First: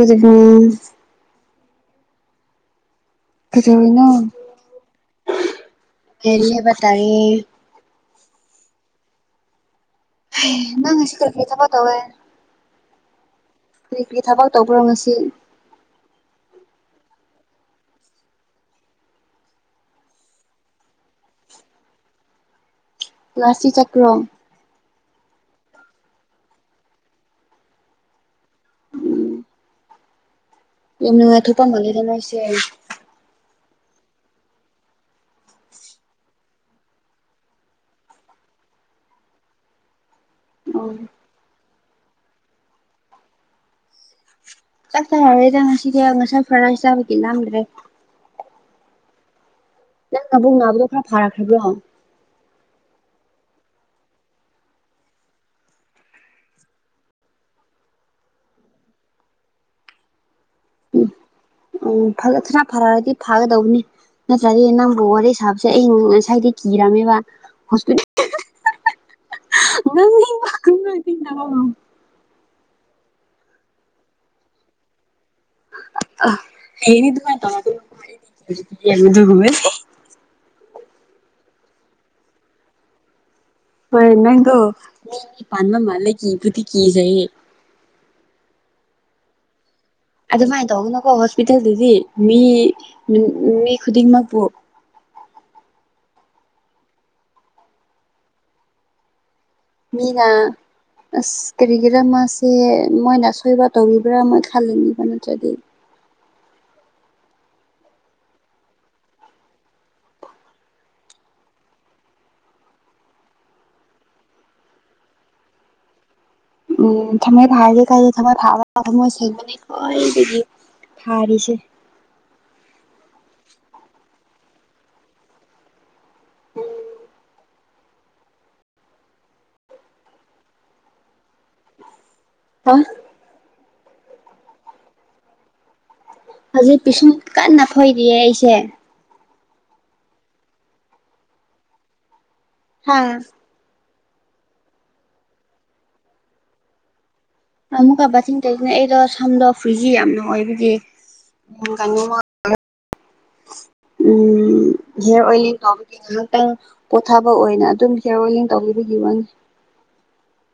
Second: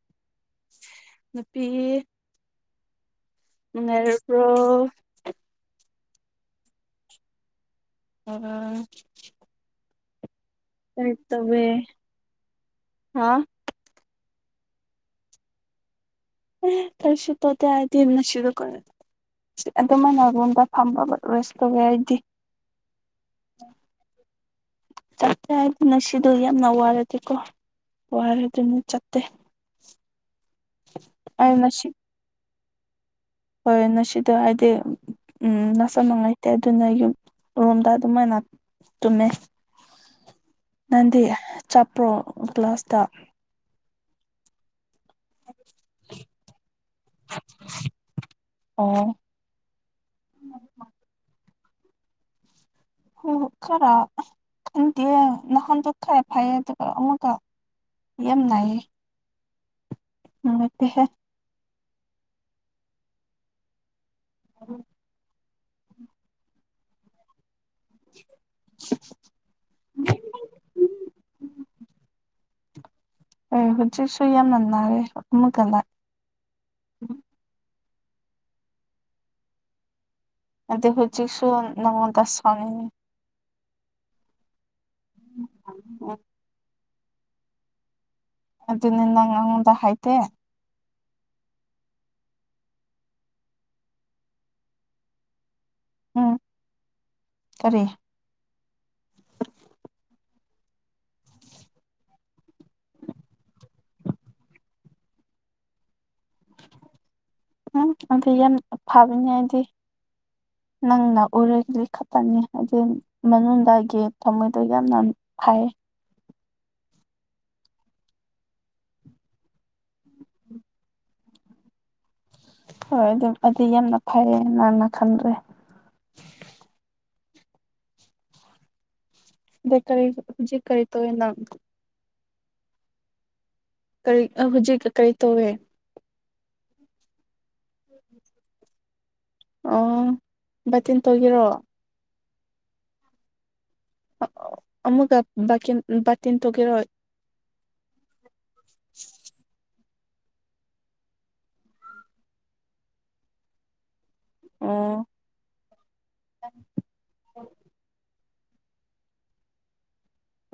ꯑꯗꯨ ꯎꯝ ꯅꯨꯄꯤ ꯀꯧꯗꯧꯔꯥꯅꯣ ꯅꯨꯡꯉꯥꯏꯔꯕ꯭ꯔꯣ ꯀꯦꯔꯤ ꯍꯥꯢꯕ ꯇꯥꯏꯌꯦ ꯑꯣ ꯅꯪ ꯉꯁꯤ ꯀꯔꯤ ꯀꯔꯤ ꯇꯧꯋꯦ ꯊꯕꯛ ꯇꯧꯢ ꯍꯥ ꯀ꯭ꯔꯤ ꯀ꯭ꯔꯤ ꯊꯕꯛ ꯇꯧꯕ꯭ꯔꯣ ꯉꯁꯤ ꯈꯔꯁꯨ ꯇꯣꯗꯦ ꯍꯥꯏꯗꯤ ꯑꯗꯨꯃꯥꯏꯅ ꯂꯣꯟꯗ ꯐꯝꯕ ꯔꯦꯁ ꯇꯧꯒꯦ ꯍꯥꯏꯗꯤ ꯀ꯭ꯂꯥꯁꯇꯤ ꯆꯠꯄ꯭ꯔꯣ ꯆꯠꯇꯦ ꯍꯥꯏꯗꯤ ꯉꯁꯤꯗꯣ ꯌꯥꯝꯅ ꯋꯥꯔꯗꯤꯀꯣ ꯋꯥꯔꯦ ꯑꯗꯨꯅ ꯆꯠꯇꯦ ꯌꯥꯝꯅ ꯑꯩ ꯅꯨꯡꯉꯥꯢꯊꯣꯛꯄ ꯃꯥꯜꯂꯤꯗ ꯅꯣꯏꯁꯦ ꯍꯣꯏꯅ ꯁꯤꯗ ꯍꯥꯏꯗꯤ ꯎꯝ ꯅꯁꯝ ꯉꯥꯏꯇꯦ ꯑꯗꯨꯅ ꯌꯨꯝ ꯔꯣꯝꯗ ꯑꯗꯨꯃꯥꯏ ꯅ ꯇꯃꯦ ꯑꯣ ꯅꯪꯗꯤ ꯆꯥꯠꯄ꯭ꯔꯣ ꯀ꯭ꯂꯥꯁꯇ ꯆꯥꯛ ꯆꯥꯔꯔꯣꯢꯗ ꯉꯁꯤꯗꯤ ꯉꯁꯥꯏ ꯐ꯭ꯔꯥ ꯔꯥꯢꯁ ꯆꯥꯕꯒꯤ ꯂꯥꯝꯗ꯭ꯔꯦ ꯑꯣ ꯅꯪ ꯃꯕꯨꯛ ꯅꯥꯕꯗꯣ ꯈꯔ ꯐꯥꯔꯛꯈ꯭ꯔꯕ꯭ꯔꯣ ꯈꯔ ꯈꯟꯗꯦ ꯅꯍꯥꯟꯗꯣ ꯈꯔ ꯐꯩꯌꯦ ꯑꯗꯨꯒ ꯑꯃꯨꯛꯀ ꯌꯥꯝ ꯅꯥꯏꯌꯦ ꯃꯠꯇ ꯎꯝ ꯈꯔ ꯐꯔꯛꯑꯔꯗꯤ ꯐꯥꯒꯗꯧꯕꯅꯤ ꯅꯠꯇ꯭ꯔꯗꯤ ꯅꯪꯕꯨ ꯋꯥꯔꯤ ꯁꯥꯕ ꯁꯦ ꯑꯩ ꯉꯁꯥꯏꯗꯤ ꯀꯤꯔꯝꯃꯦꯕ ꯍꯣꯁꯄꯤ ꯎꯝ ꯑꯦ ꯍꯧꯣꯏꯁꯨ ꯁꯨꯏꯌꯥꯃꯂꯔꯦ ꯃꯨꯒꯂ ꯑꯅꯤꯗꯨꯗꯨ ꯍꯃꯦ ꯑꯗ ꯍꯧꯁꯤ ꯁ ꯅꯃꯗꯁꯅꯤꯅꯤ ꯍꯣꯏ ꯅꯪꯒꯣ ꯄꯥꯟꯗꯝ ꯃꯥꯜ ꯎꯝ ꯂꯩꯒꯤꯕꯨꯗꯤ ꯀꯖꯌꯦꯦ ꯑꯗꯨꯅꯤꯅꯪꯉꯣꯟꯗ ꯍꯥꯏꯥꯏꯇꯦ ꯑꯗꯨꯃꯥꯏꯅ ꯇꯧꯒꯅꯀꯣ ꯍꯣꯁꯄꯤꯇꯥꯜꯗꯨꯗꯤ ꯃꯤ ꯃꯤ ꯈꯨꯗꯤꯡꯃꯛꯄꯨ ꯎꯝ ꯀꯔꯤ ꯃꯤꯅ ꯑꯁ ꯀꯔꯤꯒꯤꯔꯥ ꯃꯥꯁꯦ ꯃꯣꯏꯅ ꯑꯁꯣꯏꯕ ꯇꯧꯔꯤꯕ꯭ꯔꯥ ꯑꯃꯣꯏ ꯈꯜꯂꯅꯤꯕ ꯅꯠꯇ꯭ꯔꯗꯤ ꯎꯝ [inaudible] ꯌꯥꯝꯅ ꯐꯕꯅꯤ ꯍꯥꯏꯕꯗꯤ ꯅꯪꯅ ꯎꯔꯒꯗꯤ ꯈꯛꯇꯅꯤ ꯍꯥꯏ ꯃꯅꯨꯡꯗꯒꯤ ꯊꯃꯣꯏꯗ ꯌꯥꯝꯅ ꯐꯥꯏꯌꯦ ꯎꯝ ꯊꯃꯣꯏ ꯐꯥꯔꯁꯦ ꯀ ꯊꯃꯣꯏ ꯐꯥꯕꯒ ꯊꯝꯃꯣꯏ ꯁꯦꯡꯕꯅꯤ ꯈꯣꯏ ꯑꯗꯒꯤ ꯍꯔꯤꯁꯦ ꯍꯣꯏ ꯑꯗꯨꯝ ꯑꯗꯤ ꯌꯥꯝꯅ ꯐꯔꯦ ꯅꯪꯅ ꯈꯟꯗ꯭ꯔꯦ ꯗꯀꯇꯔ ꯖꯤ ꯍꯧꯖꯤꯛ ꯀꯔꯤ ꯇꯧꯔꯤꯅꯣ ꯑꯥ ꯀꯔꯤ ꯑꯥ ꯍꯧꯖꯤꯛ ꯀꯔꯤ ꯇꯧꯋꯦ ꯍꯧꯖꯤꯛ ꯄꯤꯁꯨꯝ ꯀꯟꯅ ꯐꯣꯏꯔꯤꯌꯦ ꯑꯩꯁꯦ ꯑꯣ ꯕꯥꯇꯤꯟ ꯇꯧꯒꯤꯦꯔꯣ ꯍꯥꯥ ꯑꯃꯨꯛꯀ ꯕꯥꯀꯤꯟ ꯕꯥꯇꯤꯟ ꯊꯣꯛꯈꯤꯔꯣꯏ ꯑꯃꯨꯛꯀ ꯕꯥꯊꯤꯡ ꯇꯧꯕꯅꯦ ꯑꯩꯗꯣ ꯁꯝꯗꯣ ꯐ꯭ꯔꯤꯖꯤ ꯌꯥꯝꯅ ꯑꯣꯏꯕꯒꯤ [inaudible] ꯎꯝ ꯑꯣ ꯦ ꯑꯣꯏ ꯇ ꯉꯥꯏꯍꯥꯛꯇꯪ ꯄꯣꯊꯥꯕ ꯑꯣꯏꯅ ꯑꯗꯨꯝ ꯍꯤꯌꯔ ꯋꯦꯂꯤꯡ ꯇꯧꯕꯤꯕꯒꯤ ꯋꯥꯅꯤ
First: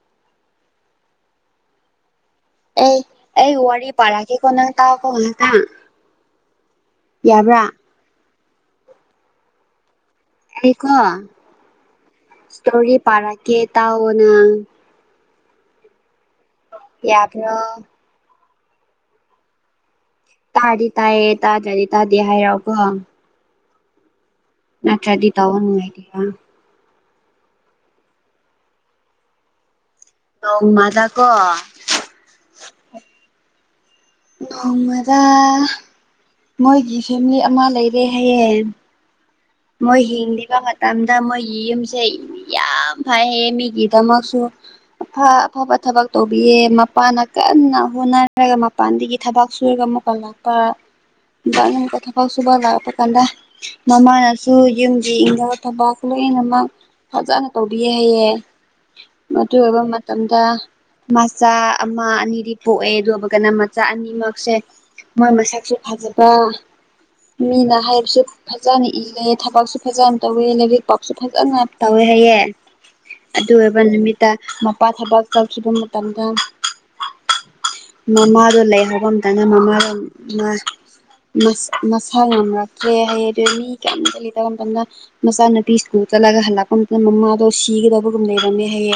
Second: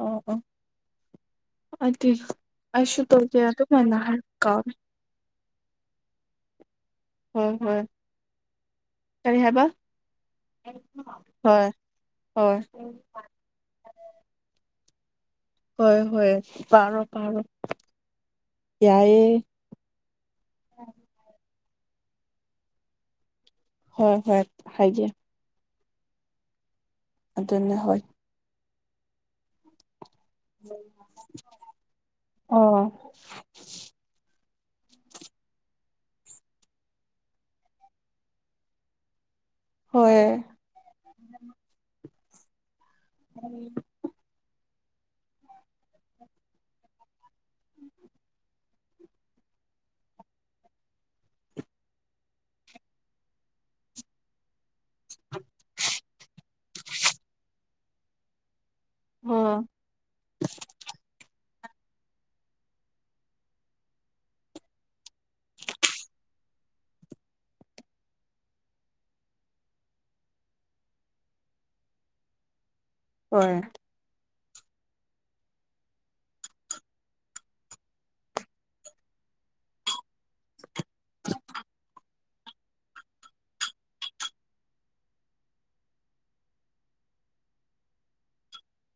ꯑꯣ ꯑꯣ ꯑꯗꯨ ꯑꯦ ꯑꯩꯁꯨ ꯇꯧꯗꯦ ꯑꯩ ꯋꯥꯔꯤ ꯑꯗꯨꯃꯥꯏꯅ ꯍꯥꯏ ꯄꯥꯔꯛꯒꯦꯀꯣ ꯀꯥꯎ ꯅꯪ ꯇꯥꯎꯀꯣ ꯉꯍꯥꯛꯇꯪ ꯍꯣꯢ ꯍꯣꯏꯌꯦ ꯀꯔꯤ ꯍꯥꯏꯕ ꯑꯩꯀꯣ ꯍꯣꯏ ꯍꯣꯏ ꯀꯦ ꯇ ꯑꯣꯅ ꯍꯣꯏ ꯍꯣꯏ ꯄꯔꯣ ꯄꯔꯣ ꯌꯥꯕ꯭ꯔꯣ ꯏꯏꯦ ꯇꯥꯗꯤ ꯇꯥꯏꯌꯦ ꯇꯥꯗ꯭ꯔꯗꯤ ꯇꯥꯗꯦ ꯍꯥꯏꯔꯛꯑꯣꯀꯣ ꯍꯣꯏ ꯍꯣꯏ ꯍꯥꯏꯒꯦ ꯅꯠꯇ꯭ꯔꯗꯤ ꯇꯧꯕ ꯅꯨꯡꯉꯥꯏꯇꯦꯗ ꯑꯗꯨꯅ ꯍꯣꯏ ꯅꯣꯡꯃ ꯗꯀꯣ ꯑꯣ ꯍꯣꯃꯔ ꯃꯣꯏꯒꯤ ꯐꯦꯃꯤꯂꯤ ꯑꯃ ꯂꯩꯔꯦ ꯍꯌꯦꯡ ꯃꯣꯏ ꯍꯣꯏ ꯍꯤꯡꯂꯤꯕ ꯃꯇꯝꯗ ꯃꯣꯏꯒꯤ ꯌꯨꯝꯁꯦ ꯏ ꯌꯥꯝ ꯐꯩꯌꯦ ꯃꯤꯒꯤ ꯗꯃꯛꯁꯨ ꯑꯐ ꯑꯐꯕ ꯊꯕꯛ ꯇꯧꯕꯤꯌꯦ ꯃꯄꯥꯅ ꯀꯟꯅ ꯍꯣꯠꯅꯔꯒ ꯃꯞ ꯃ ꯄꯥꯟꯒꯤ ꯊꯕꯛ ꯁꯨꯔꯒ ꯑꯃꯨꯛ ꯀꯜꯂꯛꯄ [inaudible] ꯀꯤ ꯐꯥꯎ ꯁꯨꯕ ꯂꯥꯛꯄ ꯀꯥꯟꯗ ꯃꯃꯥꯖ ꯁꯨ ꯌꯨꯝꯒꯤ ꯏꯪꯅꯕ ꯊꯕꯛ ꯈꯨꯠꯂꯣꯏꯅꯃꯛ ꯐꯖꯅ ꯇꯧꯕꯤꯌꯦ ꯍꯥꯏꯩꯌꯦꯦ ꯍꯣꯏ ꯃꯕ ꯃ ꯇꯝꯗ ꯃꯆꯥ ꯑꯃ ꯑꯅꯤꯗꯤ ꯄꯣꯛꯑꯦ ꯑꯗꯨ ꯑꯃꯒꯅ ꯃꯆꯥ ꯑꯅꯤꯃꯛꯁꯦ ꯃꯥꯏ ꯃꯁꯛꯁꯨ ꯐꯖꯕ ꯃꯤꯅ ꯍꯥꯏꯕꯁꯨ ꯐꯖꯅ ꯏꯜꯂꯦ ꯊꯕꯛꯁꯨ ꯐꯖꯅ ꯇꯧꯋꯦ ꯂꯥꯏꯔꯤꯛ ꯄꯥꯕꯁꯨ ꯐꯖꯅ ꯇꯧꯋꯦ ꯍꯥꯏꯌꯦ ꯍꯣꯏ ꯑꯗꯨ ꯑꯣꯏꯕ ꯅꯨꯃꯤꯠ ꯇ ꯃꯄꯥ ꯊꯕꯛ ꯇꯧꯈꯤꯕ ꯃꯇꯝꯗ ꯃꯃꯥꯗꯣ ꯂꯩꯍꯧꯕ ꯑꯃꯇꯅ ꯃꯃꯥꯗꯣ ꯃꯥ ꯃꯁ ꯃꯁꯥ ꯉꯝꯃꯛꯇ꯭ꯔꯦ ꯍꯥꯏꯌꯦ ꯑꯗꯨꯗꯤ ꯃꯤ ꯀꯌ꯭ꯥꯝ ꯆꯠꯂꯤ [inaudible] ꯇꯝꯅ ꯃꯆꯥ ꯅꯨꯄꯤ ꯁ꯭ꯀꯜ ꯆꯠꯂꯒ ꯍꯜꯂꯛꯄ ꯃꯇꯝꯗ ꯃꯃꯥꯗꯣ ꯁꯤꯒꯗꯕꯒꯨꯝ ꯂꯩꯔꯝꯃꯦ ꯍꯥꯌꯦ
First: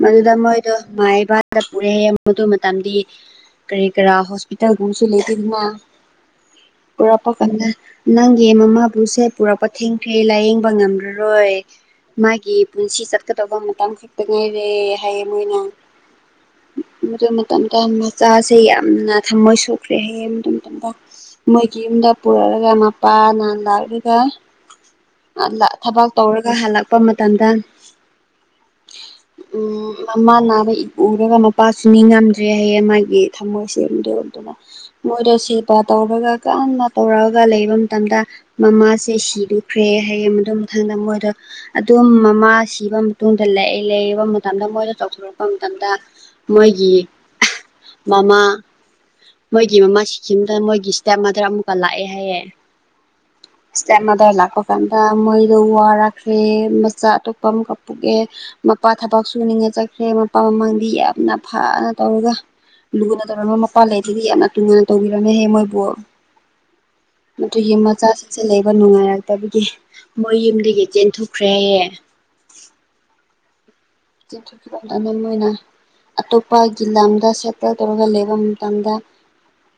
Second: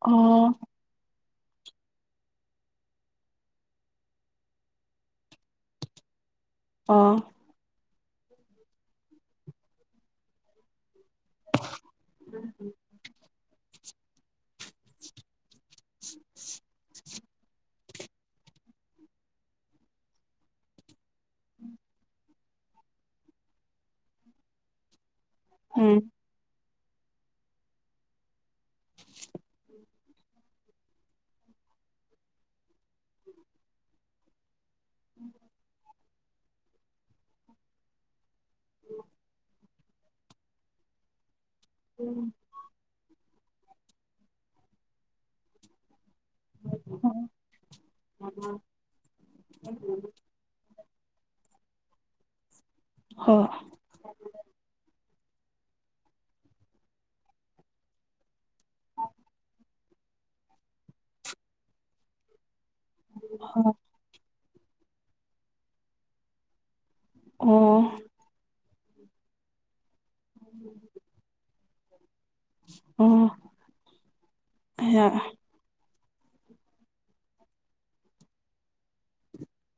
ꯃꯗꯨꯗ ꯑꯣ ꯃꯣꯏꯗꯣ ꯃꯥꯏꯕ ꯗ ꯄꯨꯔꯦꯝ ꯃꯗꯨ ꯃꯇꯝꯗꯤ ꯀꯔꯤ ꯀꯔꯥ ꯍꯣꯁꯄꯤꯇꯥꯜꯒꯨꯝꯕꯁꯨ ꯂꯩꯇꯦꯗꯅ ꯑꯣ ꯄꯨꯔꯛꯄ ꯀꯥꯟꯗ ꯅꯪꯒꯤ ꯃꯃꯥꯕꯨꯁꯦ ꯄꯨꯔꯛꯄ ꯊꯦꯡꯈ꯭ꯔꯦ ꯂꯥꯏꯌꯦꯡꯕ ꯉꯝꯗ꯭ꯔꯥ ꯑꯔꯣꯏ ꯃꯥꯒꯤ ꯄꯨꯟꯁꯤ ꯆꯠꯀꯗꯕ ꯃꯇꯝ ꯈꯛ ꯇꯛ ꯉꯥꯏꯔꯦ ꯍꯥꯏꯌꯦ ꯃꯣꯏꯅ ꯃꯗꯨ ꯃꯇꯝꯗ ꯃꯆꯥꯁꯦ ꯌꯥꯝꯅ ꯊꯃꯣꯏ ꯁꯣꯛꯈ꯭ꯔꯦ ꯍꯥꯌꯦꯡ ꯃꯗꯨ ꯃꯇꯝꯗ ꯃꯣꯏꯒꯤ ꯌꯨꯝꯗ ꯄꯨꯔꯛꯑꯒ ꯃꯄꯥꯅ ꯂꯥꯛꯂꯒ ꯑ ꯂꯥꯛ ꯎꯝ ꯊꯕꯛ ꯇꯧꯔꯒ ꯍꯜꯂꯛꯄ ꯃꯇꯝꯗ [inaudible] ꯎꯝ ꯃꯃꯥ ꯅꯥꯕꯒꯤ ꯏꯎꯝꯗꯨꯅ ꯃꯄꯥꯁꯨ ꯅꯤꯡꯉꯝꯗ꯭ꯔꯦ ꯍꯌꯦꯡ ꯃꯥꯒꯤ ꯊꯝꯃꯣꯏ ꯁꯦ [inaudible] ꯃꯣꯏꯗꯣ ꯁꯦꯕꯥ ꯇꯧꯔꯒ ꯀꯟꯅ ꯇꯧꯔꯛꯑꯒ ꯂꯩꯕ ꯃꯇꯝꯗ ꯃꯃꯥ ꯁꯦ ꯁꯤꯕꯤꯈ꯭ꯔꯦ ꯍꯥꯏꯌꯦ ꯃꯗꯨ ꯃꯊꯪꯗ ꯃꯣꯏꯗꯣ ꯑꯗꯨꯝ ꯃꯃꯥ ꯁꯤꯕ ꯇꯨꯡꯗ ꯂꯩꯏ ꯂꯩꯔꯤꯕ ꯃꯇꯝꯗ ꯃꯣꯏꯗ ꯆꯥꯎꯊꯣꯔꯛꯄ ꯃꯇꯝꯇ ꯃꯣꯏꯒꯤ ꯍꯣꯏ ꯃꯃꯥ ꯃꯣꯏꯒꯤ ꯃꯃꯥꯁꯤ ꯁꯤꯝꯇꯗ ꯃꯣꯏꯒꯤ ꯁ꯭ꯇꯦꯞ ꯃꯗ ꯑꯃꯨꯛꯀ ꯂꯥꯛꯑꯦ ꯍꯥꯏꯌꯦꯦ ꯍ ꯏꯁꯇꯦꯞꯃꯗꯔ ꯂꯥꯛꯄ ꯀꯥꯟꯗ ꯃꯣꯏꯗꯣ ꯋꯥꯔꯛꯈ꯭ꯔꯦ ꯃꯆꯥ ꯑꯇꯣꯞꯄ ꯑꯃꯨꯛꯀ ꯄꯨꯣꯛꯑꯦ ꯃꯄꯥ ꯊꯕꯛ ꯁꯨꯅꯤꯡꯉ ꯆꯠꯈ꯭ꯔꯦ ꯃꯄꯥ ꯃꯃꯥꯡꯗꯤ ꯌꯥꯝꯅ ꯐꯅ ꯇꯧꯔꯒ ꯂꯨꯅ ꯇꯧꯔꯝꯃꯣꯏ ꯃꯄꯥ ꯂꯩ ꯑꯗꯨꯗꯤ ꯌꯥꯝꯅ ꯂꯨꯅ ꯇꯧꯕꯤꯔꯝꯃꯦꯍꯦ ꯃꯣꯏꯕꯣ ꯃꯗꯨꯒꯤ ꯑꯣ ꯃꯆꯥꯁꯤꯡꯁꯦ ꯂꯩꯕ ꯅꯨꯡꯉꯥꯏꯔꯛꯇꯕꯒꯤ ꯃꯣꯏ ꯌꯨꯝꯗꯒꯤ ꯆꯦꯟꯊꯣꯛꯈ꯭ꯔꯦ ꯍꯥꯏꯌꯦ ꯎꯝ ꯆꯦꯟꯊꯣꯛꯈꯤꯕ ꯑꯗꯨꯗ ꯃꯣꯏꯅ ꯑꯇꯣꯞꯄꯒꯤ ꯂꯝꯗ ꯁꯦꯇꯜ ꯇꯧꯔꯒ ꯂꯩꯕ ꯃꯇꯝꯗ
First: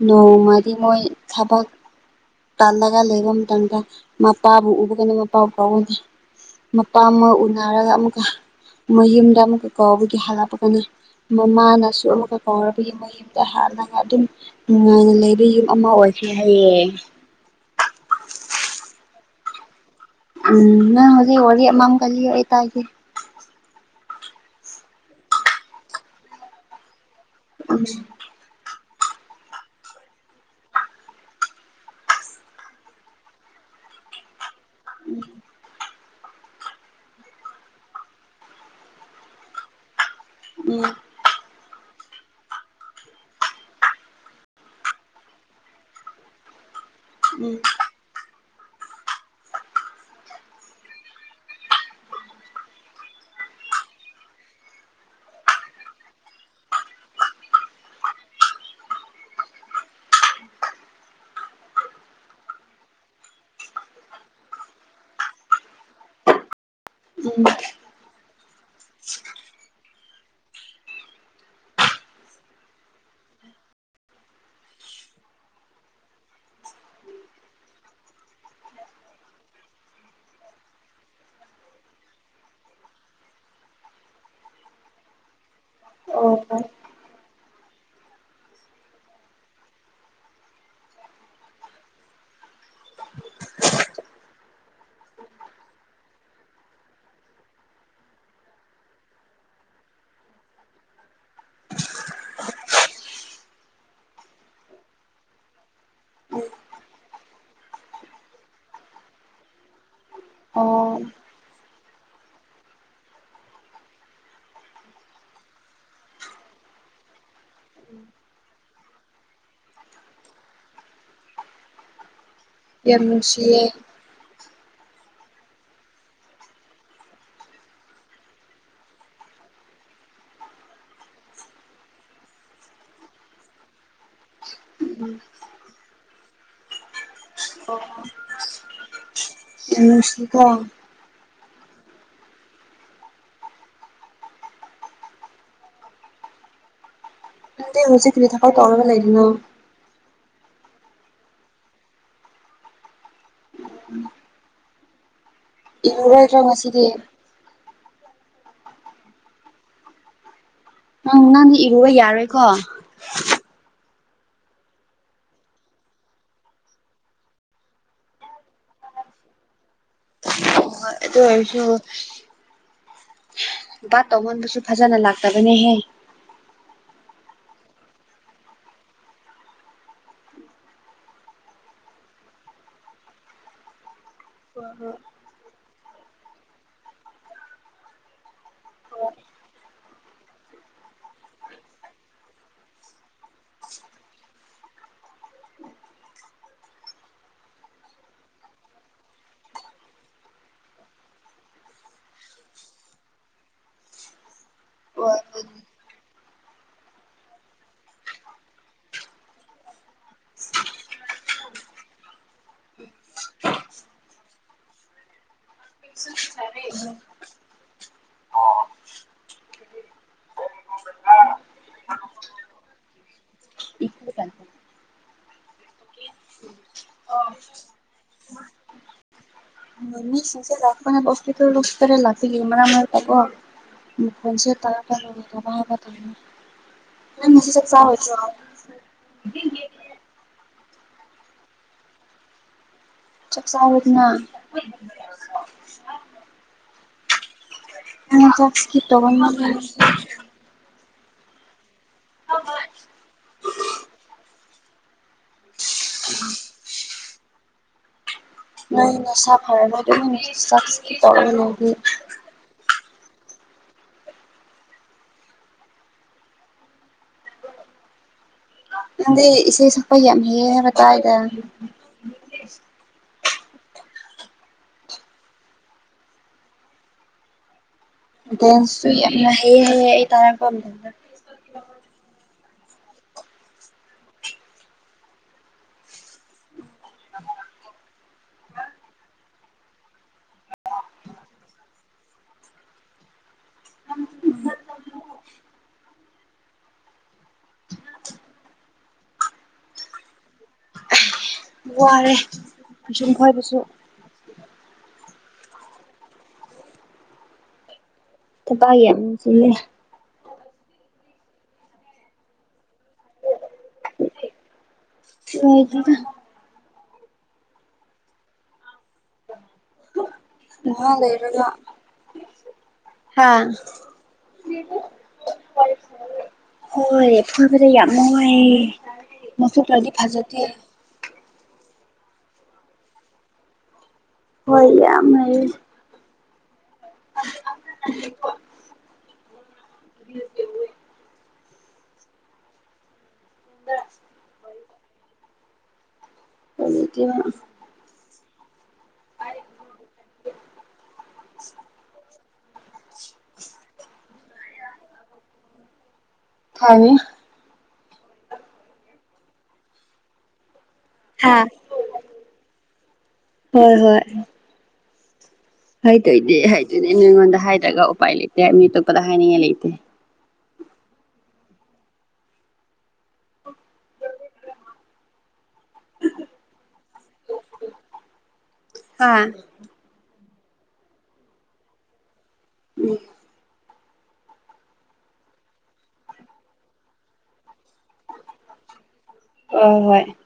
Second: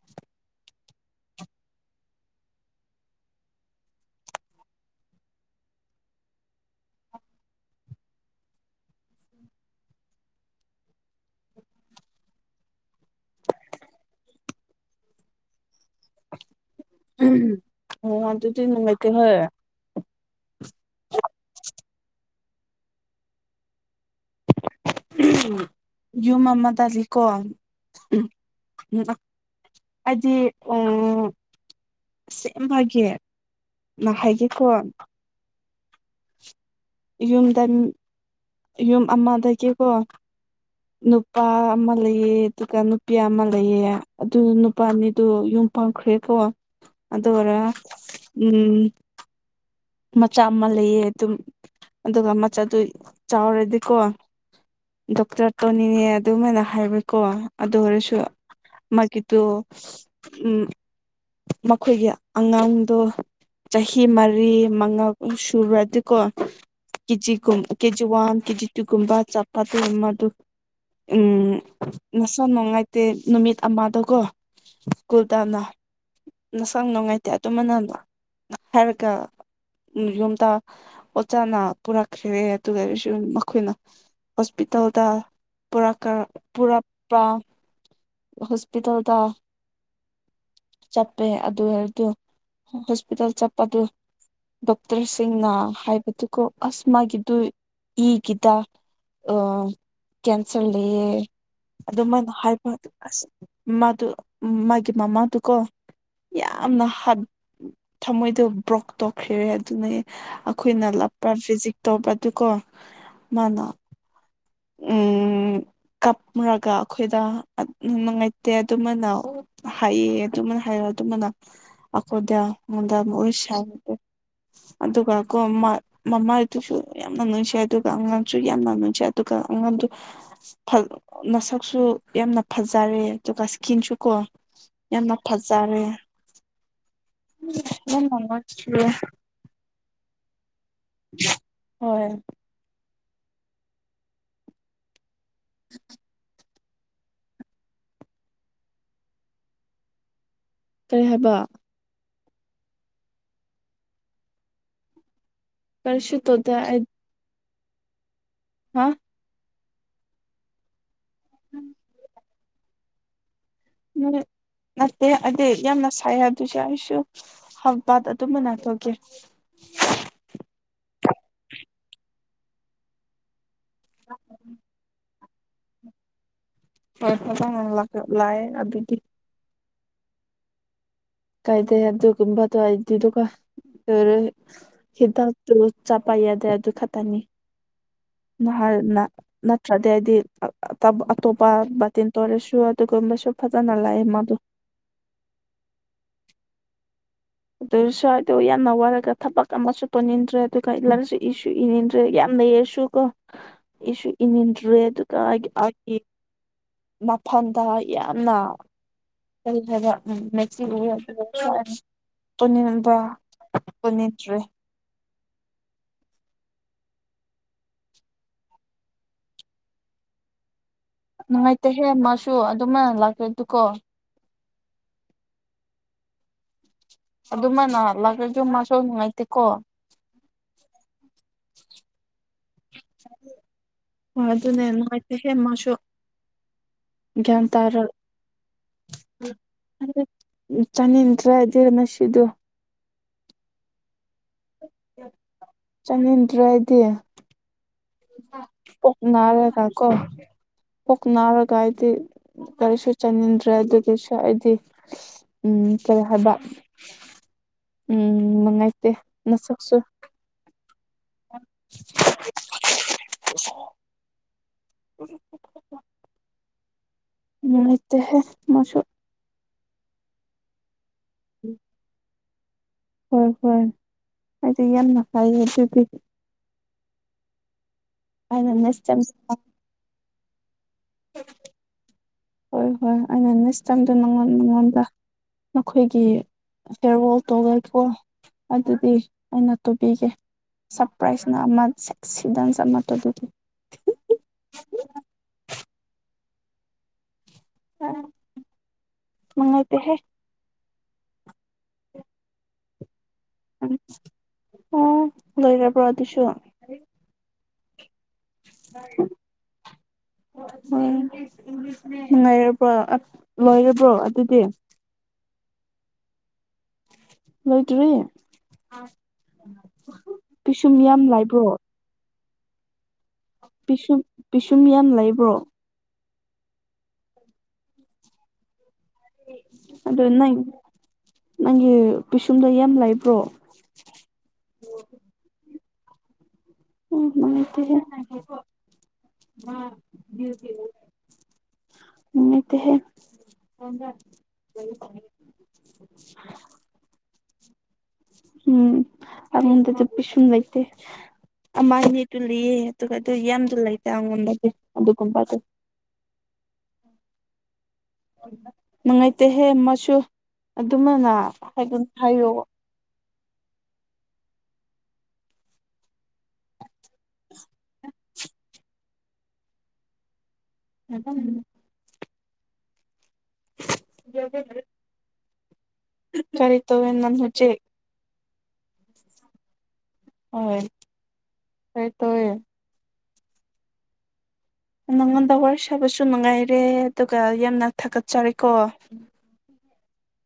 ꯅꯣꯡꯃꯗꯤ ꯃꯣꯏ ꯊꯕꯛ ꯇꯜꯂꯒ ꯂꯩꯕ ꯃꯇꯝ ꯃꯇꯝꯗ ꯃꯄꯥꯕꯨ ꯎꯕꯒꯅ ꯃꯄꯥꯕꯨ ꯀꯥꯎꯒꯅꯤ ꯃꯄꯥ ꯑꯃ ꯎꯅꯔꯒ ꯑꯃꯨꯛꯀ ꯃꯣꯏ ꯌꯨꯝꯗ ꯑꯃꯨꯛꯀ ꯀꯥꯎꯕꯒꯤ ꯍꯜꯂꯛꯄꯒꯅꯤ ꯃꯃꯥꯅꯁꯨ ꯑꯃꯨꯛꯀ ꯀꯥꯎꯔꯛꯄꯒꯤ ꯃꯣꯏ ꯌꯨꯝꯗ ꯍꯥꯜꯂꯒ ꯑꯗꯨꯝ ꯅꯨꯡꯉꯥꯏꯅ ꯂꯩꯕ ꯌꯨꯝ ꯑꯃ ꯑꯣꯏꯈꯤ ꯍꯥꯏꯌꯦ ꯎꯃꯍ ꯑꯣ ꯑꯗꯨꯗꯤ ꯅꯨꯡꯉꯥꯏꯇꯦꯍꯣꯏ ꯎꯝ ꯅꯪ ꯍꯧꯖꯤꯛ ꯋꯥꯔꯤ ꯑꯃꯝ ꯀ ꯂꯤꯌꯣ ꯑꯩ ꯇꯥꯒꯦ ꯌꯨꯝ ꯑꯃ ꯇꯥꯜꯂꯤꯀꯣ ꯎꯝꯖꯤ ꯎꯝ [inaudible] ꯑꯩꯗꯤ ꯑꯣꯏꯔꯔꯣꯏ ꯑꯁꯦꯝꯕꯒꯤ ꯅꯪ ꯍꯩꯒꯦꯀꯣ ꯌꯨꯝꯗ ꯅꯟ ꯌꯨꯝ ꯑꯃꯗꯒꯤꯀꯣ ꯎꯝ ꯅꯨꯄꯥ ꯑꯃ ꯂꯩꯌꯦ ꯑꯗꯨꯒ ꯅꯨꯄꯤ ꯑꯃ ꯂꯩꯌꯦ ꯑꯗꯨ ꯅꯨꯄꯥ ꯑꯅꯤꯗꯨ ꯌꯨꯝ ꯄꯥꯎꯈ꯭ꯔꯦꯀꯣ ꯑꯗꯣ ꯎꯝ ꯑꯣꯏꯔ ꯎꯝ ꯃꯆꯥ ꯑꯃ ꯂꯩꯌꯦ ꯑꯗꯨꯝ ꯑꯗꯨꯒ ꯃꯆꯥꯗꯨ ꯆꯥꯎꯔꯗꯤꯀꯣ ꯗꯣꯛꯇꯔ ꯇꯣꯅꯤꯉꯦ ꯑꯗꯨꯃꯥꯏꯅ ꯍꯥꯏꯕꯔꯥ ꯀꯣ ꯑꯗꯨ ꯑꯣꯏꯔꯁꯨ ꯃꯥꯒꯤꯗꯨ ꯍꯍ ꯎꯝ ꯃꯈꯣꯏꯒꯤ ꯑꯉꯥꯡꯗꯣ ꯆꯍꯤ ꯃꯔꯤ ꯃꯉꯥꯕꯨ ꯁꯨꯔꯗꯤꯀꯣ ꯀꯦꯆꯤ ꯎꯝ ꯀꯨꯝ ꯀꯦ ꯖꯤ ꯋꯥꯟ ꯀꯦꯖꯤ ꯇꯨꯒꯨꯝꯕ ꯆꯞꯄ ꯑꯗꯨ ꯑꯃ ꯑꯗꯨ ꯎꯝ ꯅꯁꯥ ꯅꯨꯡꯉꯥꯏꯇꯦ ꯅꯨꯃꯤꯠ ꯑꯃꯥꯗꯀꯣ ꯁ꯭ꯀꯨꯜ ꯇꯥꯅ ꯅꯁꯪ ꯅꯨꯡꯉꯥꯏꯇꯦ ꯑꯗꯨꯝꯃꯅ ꯍꯥꯏꯔꯒ ꯎꯝ ꯌꯨꯝꯇ ꯑꯣꯖꯥꯅ ꯄꯨꯔꯛꯈ꯭ꯔꯦ ꯑꯗꯨꯒꯁꯨ ꯃꯈꯣꯏꯅ ꯍꯣꯁꯄꯤꯇꯥꯜꯗ ꯄꯨꯔꯒ ꯑꯣ ꯄꯨꯔꯛꯄꯔꯥ ꯍꯣꯁꯄꯤꯇꯥꯜꯗ ꯆꯠꯄꯦ ꯑꯗꯨ ꯑꯣꯏꯔꯗꯨ ꯍꯣꯁꯄꯤꯇꯥꯜ ꯆꯠꯄꯗꯨ ꯗꯣꯛꯇꯔꯁꯤꯡꯅ ꯍꯥꯏꯕꯗꯨꯀꯣ ꯑꯁ ꯃꯥꯒꯤꯗꯨ ꯏꯒꯤꯗ ꯑꯝ ꯀꯦꯟꯁꯔ ꯂꯩꯌꯦ ꯑꯗꯨꯃꯥꯏꯅ ꯍꯥꯏꯕ ꯇ ꯑꯁ ꯃꯥꯗꯨ ꯃꯥꯒꯤ ꯃꯃꯥꯗꯨꯀꯣ ꯌꯥꯝꯅ ꯍꯥꯠ ꯊꯃꯣꯏꯗꯣ ꯕ꯭ꯔꯣꯛ ꯇꯧꯈ꯭ꯔꯦ ꯑꯗꯨꯅ ꯑꯩꯈꯣꯏꯅ ꯑꯣ ꯂꯥꯞ ꯄ꯭ꯔꯥ ꯐꯤꯖꯤꯛ ꯇꯧꯕ ꯑꯗꯨ ꯀꯣ ꯃꯥꯅ ꯎꯝ ꯀꯞꯨꯔꯒ ꯑꯩꯈꯣꯏꯗ ꯅꯨꯡꯉꯥꯏꯇꯦ ꯑꯗꯨꯃꯅ ꯍꯥꯏꯑ ꯑꯗꯨꯃꯅ ꯍꯥꯏꯔ ꯃꯅꯥ ꯑꯩꯈꯣꯢꯗ ꯌꯥꯝ ꯅꯨꯡꯁꯤꯌꯦ [unintelligible] ꯑꯗꯨꯒ ꯀꯣ ꯃꯃꯥꯗꯨꯁꯨ ꯌꯥꯝꯅ ꯅꯨꯡꯖꯩ ꯑꯗꯨꯒ ꯑꯉꯥꯡꯁꯨ ꯌꯥꯝꯅ ꯅꯨꯡꯖꯩ ꯑꯗꯨꯒꯥ ꯑꯩꯉꯣꯟꯗ ꯃꯁꯛꯁꯨ ꯌꯥꯝꯅ ꯐꯖꯔꯦ ꯑꯗꯨꯒ ꯏꯁꯀꯤꯟꯁꯨ ꯀꯣ ꯌꯥꯝꯅ ꯐꯖꯥ ꯔꯦ [unintelligible] ꯌꯥꯝ ꯅꯨꯡꯁꯤꯀꯣ ꯍꯣꯏ [unintelligible] ꯍꯧꯖꯤ ꯀꯤ ꯊꯛ ꯇꯧꯔ ꯂꯩꯅꯣ ꯀꯔꯤ ꯍꯥꯏꯕ ꯀꯔꯤꯁꯨ ꯏꯔꯨꯔꯣꯏꯗ꯭ꯔꯣ ꯇꯧꯗꯦ ꯑꯩ ꯉꯁꯤꯗꯤ ꯍꯥ ꯅꯪ ꯅꯪꯗꯤ ꯏꯔꯨꯕ ꯌꯥꯔꯣꯏꯀꯣ ꯎꯝ ꯅꯠꯇꯦ ꯑꯗꯨꯗꯤ ꯌꯥꯝꯅ ꯁꯥꯏ ꯑꯗꯨꯁꯨ ꯑꯩꯁꯨ ꯍꯝ ꯄꯠ ꯑꯗꯨꯝꯕ ꯅꯥꯊꯣꯛꯀꯦ ꯑꯩꯣ ꯍꯥꯏꯁꯨ ꯑꯣꯃꯟꯕꯨꯁꯁꯨ ꯐꯖꯥ ꯅꯂꯒꯦ [unintelligible] ꯍꯣꯏ ꯍ ꯂꯥꯛꯑꯦ ꯑꯗꯨꯗꯤ ꯀꯥꯏꯗꯦ ꯑꯗꯨ ꯑꯗꯨ ꯀꯕꯥ ꯑꯗꯨ ꯍꯥꯏꯗꯗꯨ ꯀ [unintelligible] ꯊꯗꯛꯇꯨ ꯆꯠꯄ ꯌꯥꯗ꯭ꯔꯦ ꯑꯗꯨ ꯈꯛꯇꯅꯤ ꯅꯍꯥꯟꯅ ꯅꯠꯇ꯭ꯔꯗꯤ ꯍꯥꯏꯗꯤ ꯑꯇꯣꯞꯄ ꯕꯥꯇꯤꯟꯇ ꯑꯣꯏꯔꯁꯨ ꯑꯗꯨꯒꯨꯝꯕꯁꯨ ꯐꯖꯅ ꯂꯩꯌꯦ ꯃꯥꯗꯣ ꯑꯗꯨꯁꯨꯋꯥꯏꯗꯣ ꯌꯥꯝꯅ ꯋꯥꯔꯒ ꯊꯕꯛ ꯑꯃꯁꯨ ꯇꯧꯅꯤꯡꯟꯗ꯭ꯔꯦ ꯑꯗꯨꯒ ꯂꯁꯨ ꯏꯁꯨ ꯏꯅꯤꯡꯟꯗ꯭ꯔꯦ ꯌꯥꯝ ꯂꯩꯔꯁꯨ ꯀꯣ ꯑꯩꯁꯨ ꯏꯟ ꯏꯟꯗ꯭ꯔꯦ ꯍꯣꯏ ꯑꯗꯨꯒ ꯑꯩꯒꯤ ꯃꯐꯝꯗ ꯌꯥꯝꯅ ꯍꯥꯏ ꯎꯝ ꯃꯦꯛꯁꯤ [unintelligible] ꯀꯅꯤꯕꯅꯤꯇ꯭ꯔꯦ ꯐꯔꯦ ꯅꯨꯡꯉꯥꯏꯇꯦꯍꯦ ꯃꯥꯁꯨ ꯑꯗꯨꯃ ꯂꯥꯛꯀꯦ ꯑꯗꯨꯀꯣ ꯍꯣꯏ ꯑꯗꯨꯃ ꯅꯥꯍꯜꯂꯒꯁꯨ ꯃꯥꯁꯨ ꯅꯨꯡꯉꯥꯏꯇꯦꯀꯣ ꯃꯤꯁꯤꯡꯁꯦ ꯂꯥꯛꯄꯅꯦ [unintelligible] ꯁꯤꯒꯤ ꯃꯔꯛ ꯃꯔꯛ ꯇꯀꯑꯣ ꯍꯣꯏ ꯑꯗꯨꯅꯦ ꯅꯨꯡꯉꯥꯏꯇꯦꯍꯦ ꯃꯥꯁꯨ ꯅꯪ ꯒ꯭ꯌꯥꯟ ꯉꯁꯤ ꯆꯥꯛ ꯇꯥꯔ ꯆꯥꯔꯣꯏꯗꯔꯣ ꯎ ꯆꯥꯅꯤꯡ ꯇ꯭ꯔꯦ [unintelligible] ꯆꯞꯆꯥꯥꯔꯗꯅ ꯆꯪꯅꯤꯡꯟꯗ꯭ꯔꯦꯗꯤ ꯅꯪ ꯆꯥꯛ ꯁ꯭ꯀꯤꯞ ꯇꯧꯕ ꯅꯔ ꯃꯥꯜꯂꯦ ꯀ ꯀꯣ ꯀꯣꯛ ꯉꯥꯎꯔꯒꯥ ꯑꯩꯗꯤ ꯀꯔꯤꯁꯨ ꯆꯥꯅꯤꯡꯗ꯭ꯔꯦ ꯑꯗꯨꯒꯤꯁꯨ ꯑꯩꯗꯤ ꯎꯝ ꯀꯔꯤ ꯍꯥꯏꯕ ꯎꯝ ꯃꯅꯨꯡꯉꯥꯏꯇꯦ ꯅꯁꯛꯁꯨ ꯎ ꯆꯁ [unintelligible] [inaudible] ꯅꯨꯡꯉꯥꯏꯇꯦꯍꯦ ꯃꯁꯨ ꯅꯗꯦ ꯏꯦ ꯁꯐ ꯌꯥꯝ ꯍꯦꯕꯇꯥꯥꯏꯗ ꯎꯝ ꯍꯣꯏ ꯍꯣꯏ ꯍꯥꯏꯗꯤ ꯌꯥꯝꯅ ꯐꯥꯏꯌꯦ ꯑꯗꯨꯗꯤꯗꯤ ꯑꯩꯅ ꯅꯦꯛꯁ ꯕꯣꯟꯁꯨ ꯇꯥꯏꯝ ꯌꯥꯝꯅ ꯍꯩ ꯍꯥꯏꯌꯦ ꯑꯩ ꯇꯥꯔꯛꯄ ꯃꯇꯝꯗ [unintelligible] ꯍꯣꯏ ꯍꯣꯏ ꯑꯩꯅ ꯅꯦꯛꯁ ꯇꯥꯏꯝꯗꯣ ꯅꯪꯉꯣꯟ ꯅꯉꯣꯟꯗ ꯅꯈꯣꯏꯒꯤ ꯐꯦꯔꯋꯥꯣꯜ ꯇꯧꯒꯦꯀꯣ ꯑꯗꯨꯗꯤ ꯑꯩꯅ ꯇꯧꯕꯤꯒꯦ ꯁꯔꯄ꯭ꯔꯥꯏꯖꯅ ꯑꯃ ꯑꯦꯛꯁꯤꯗꯦꯟꯁ ꯑꯃꯠꯇ ꯑꯗꯨꯗꯤ [inaudible] ꯃꯉꯥꯏꯇ ꯍꯦ ꯋꯥꯔꯦ ꯑꯁꯨꯝ [unintelligible] ꯑꯣ ꯂꯣꯏꯔꯔꯕ꯭ꯔ ꯑꯗꯨꯁꯨꯣ ꯄꯥꯏ ꯌꯥꯝ ꯁꯤꯦ ꯍꯣꯏ ꯉꯥꯏꯔꯕꯣ ꯂꯣꯏꯔꯕ꯭ꯔꯣ ꯑꯗꯨꯗꯤ ꯊ ꯂꯣꯏꯇꯔꯤ ꯀꯣꯏꯁꯟ ꯉꯍꯥꯛ ꯌꯥꯝ ꯂꯥꯏꯕ꯭ꯔꯣ ꯍꯥꯥ ꯄꯤꯁꯨꯝ ꯄꯤꯁꯨꯝ ꯌꯥꯝ ꯂꯩꯕ꯭ꯔꯣ ꯍꯣꯏ ꯐꯕꯗꯣ ꯌꯥꯝ ꯅꯨꯡꯉꯥꯏꯌꯦ ꯑꯗꯨ ꯅꯪ ꯅꯪꯒꯤ ꯄꯤꯁꯨꯝꯗꯣ ꯌꯥꯝ ꯂꯩꯕ꯭ꯔꯣ ꯍꯣꯏ ꯌꯥꯝ ꯂꯩꯌꯦ ꯎꯝ ꯅꯨꯡꯉꯥꯏꯇꯦꯍꯦ ꯅꯨꯡꯉꯥꯏꯇꯦꯍꯦ ꯑꯗꯨꯗꯤ ꯎꯝ ꯑ ꯃꯗꯁꯨ ꯄꯤꯁꯟ ꯂꯩꯇꯦ ꯑꯃꯥꯏꯅꯦ ꯇ ꯂꯩꯌꯦ ꯑꯗꯨꯒꯗꯤ ꯌꯥꯝꯗꯤ ꯂꯩꯇꯦ ꯑꯩꯉꯣꯟꯗꯗꯤ ꯑꯗꯨꯒꯨꯝꯕꯗꯨ ꯍꯥꯏꯅꯤ ꯅꯨꯡꯉꯥꯏꯇꯦꯍꯦ ꯃꯁꯨ ꯑꯗꯨꯃꯅ ꯍꯥ ꯍꯥꯏ ꯍꯥꯏꯌꯣ ꯍꯣꯏ ꯍꯣꯏ ꯍꯩꯇꯣꯏꯗꯤ ꯍꯗꯣꯏꯅꯦ ꯅ ꯑꯩꯉꯣꯟꯗ ꯍꯥꯏꯗ꯭ꯔꯒ ꯎꯄꯥꯏ ꯂꯩꯇꯦ ꯃꯤ ꯑꯇꯣꯞꯄꯗ ꯍꯥꯏꯅꯤꯡꯉꯥꯏ ꯂꯩꯇꯦ [unintelligible] [unintelligible] ꯀꯔꯤ ꯇꯧꯦ ꯅꯪ ꯍꯖꯦ ꯍꯥ ꯍꯣꯏ ꯍꯣꯏ ꯇꯥꯏꯌꯦ ꯎꯝ ꯅꯪꯉꯣꯟꯗ ꯋꯥꯔꯤ ꯁꯥꯕꯁꯨ ꯅꯨꯡꯉꯥꯏꯔꯦ ꯑꯗꯨꯒ ꯌꯥꯝꯅ ꯊꯥꯒꯠꯆꯔꯤꯦꯀꯣ ꯑ ꯍꯣꯏ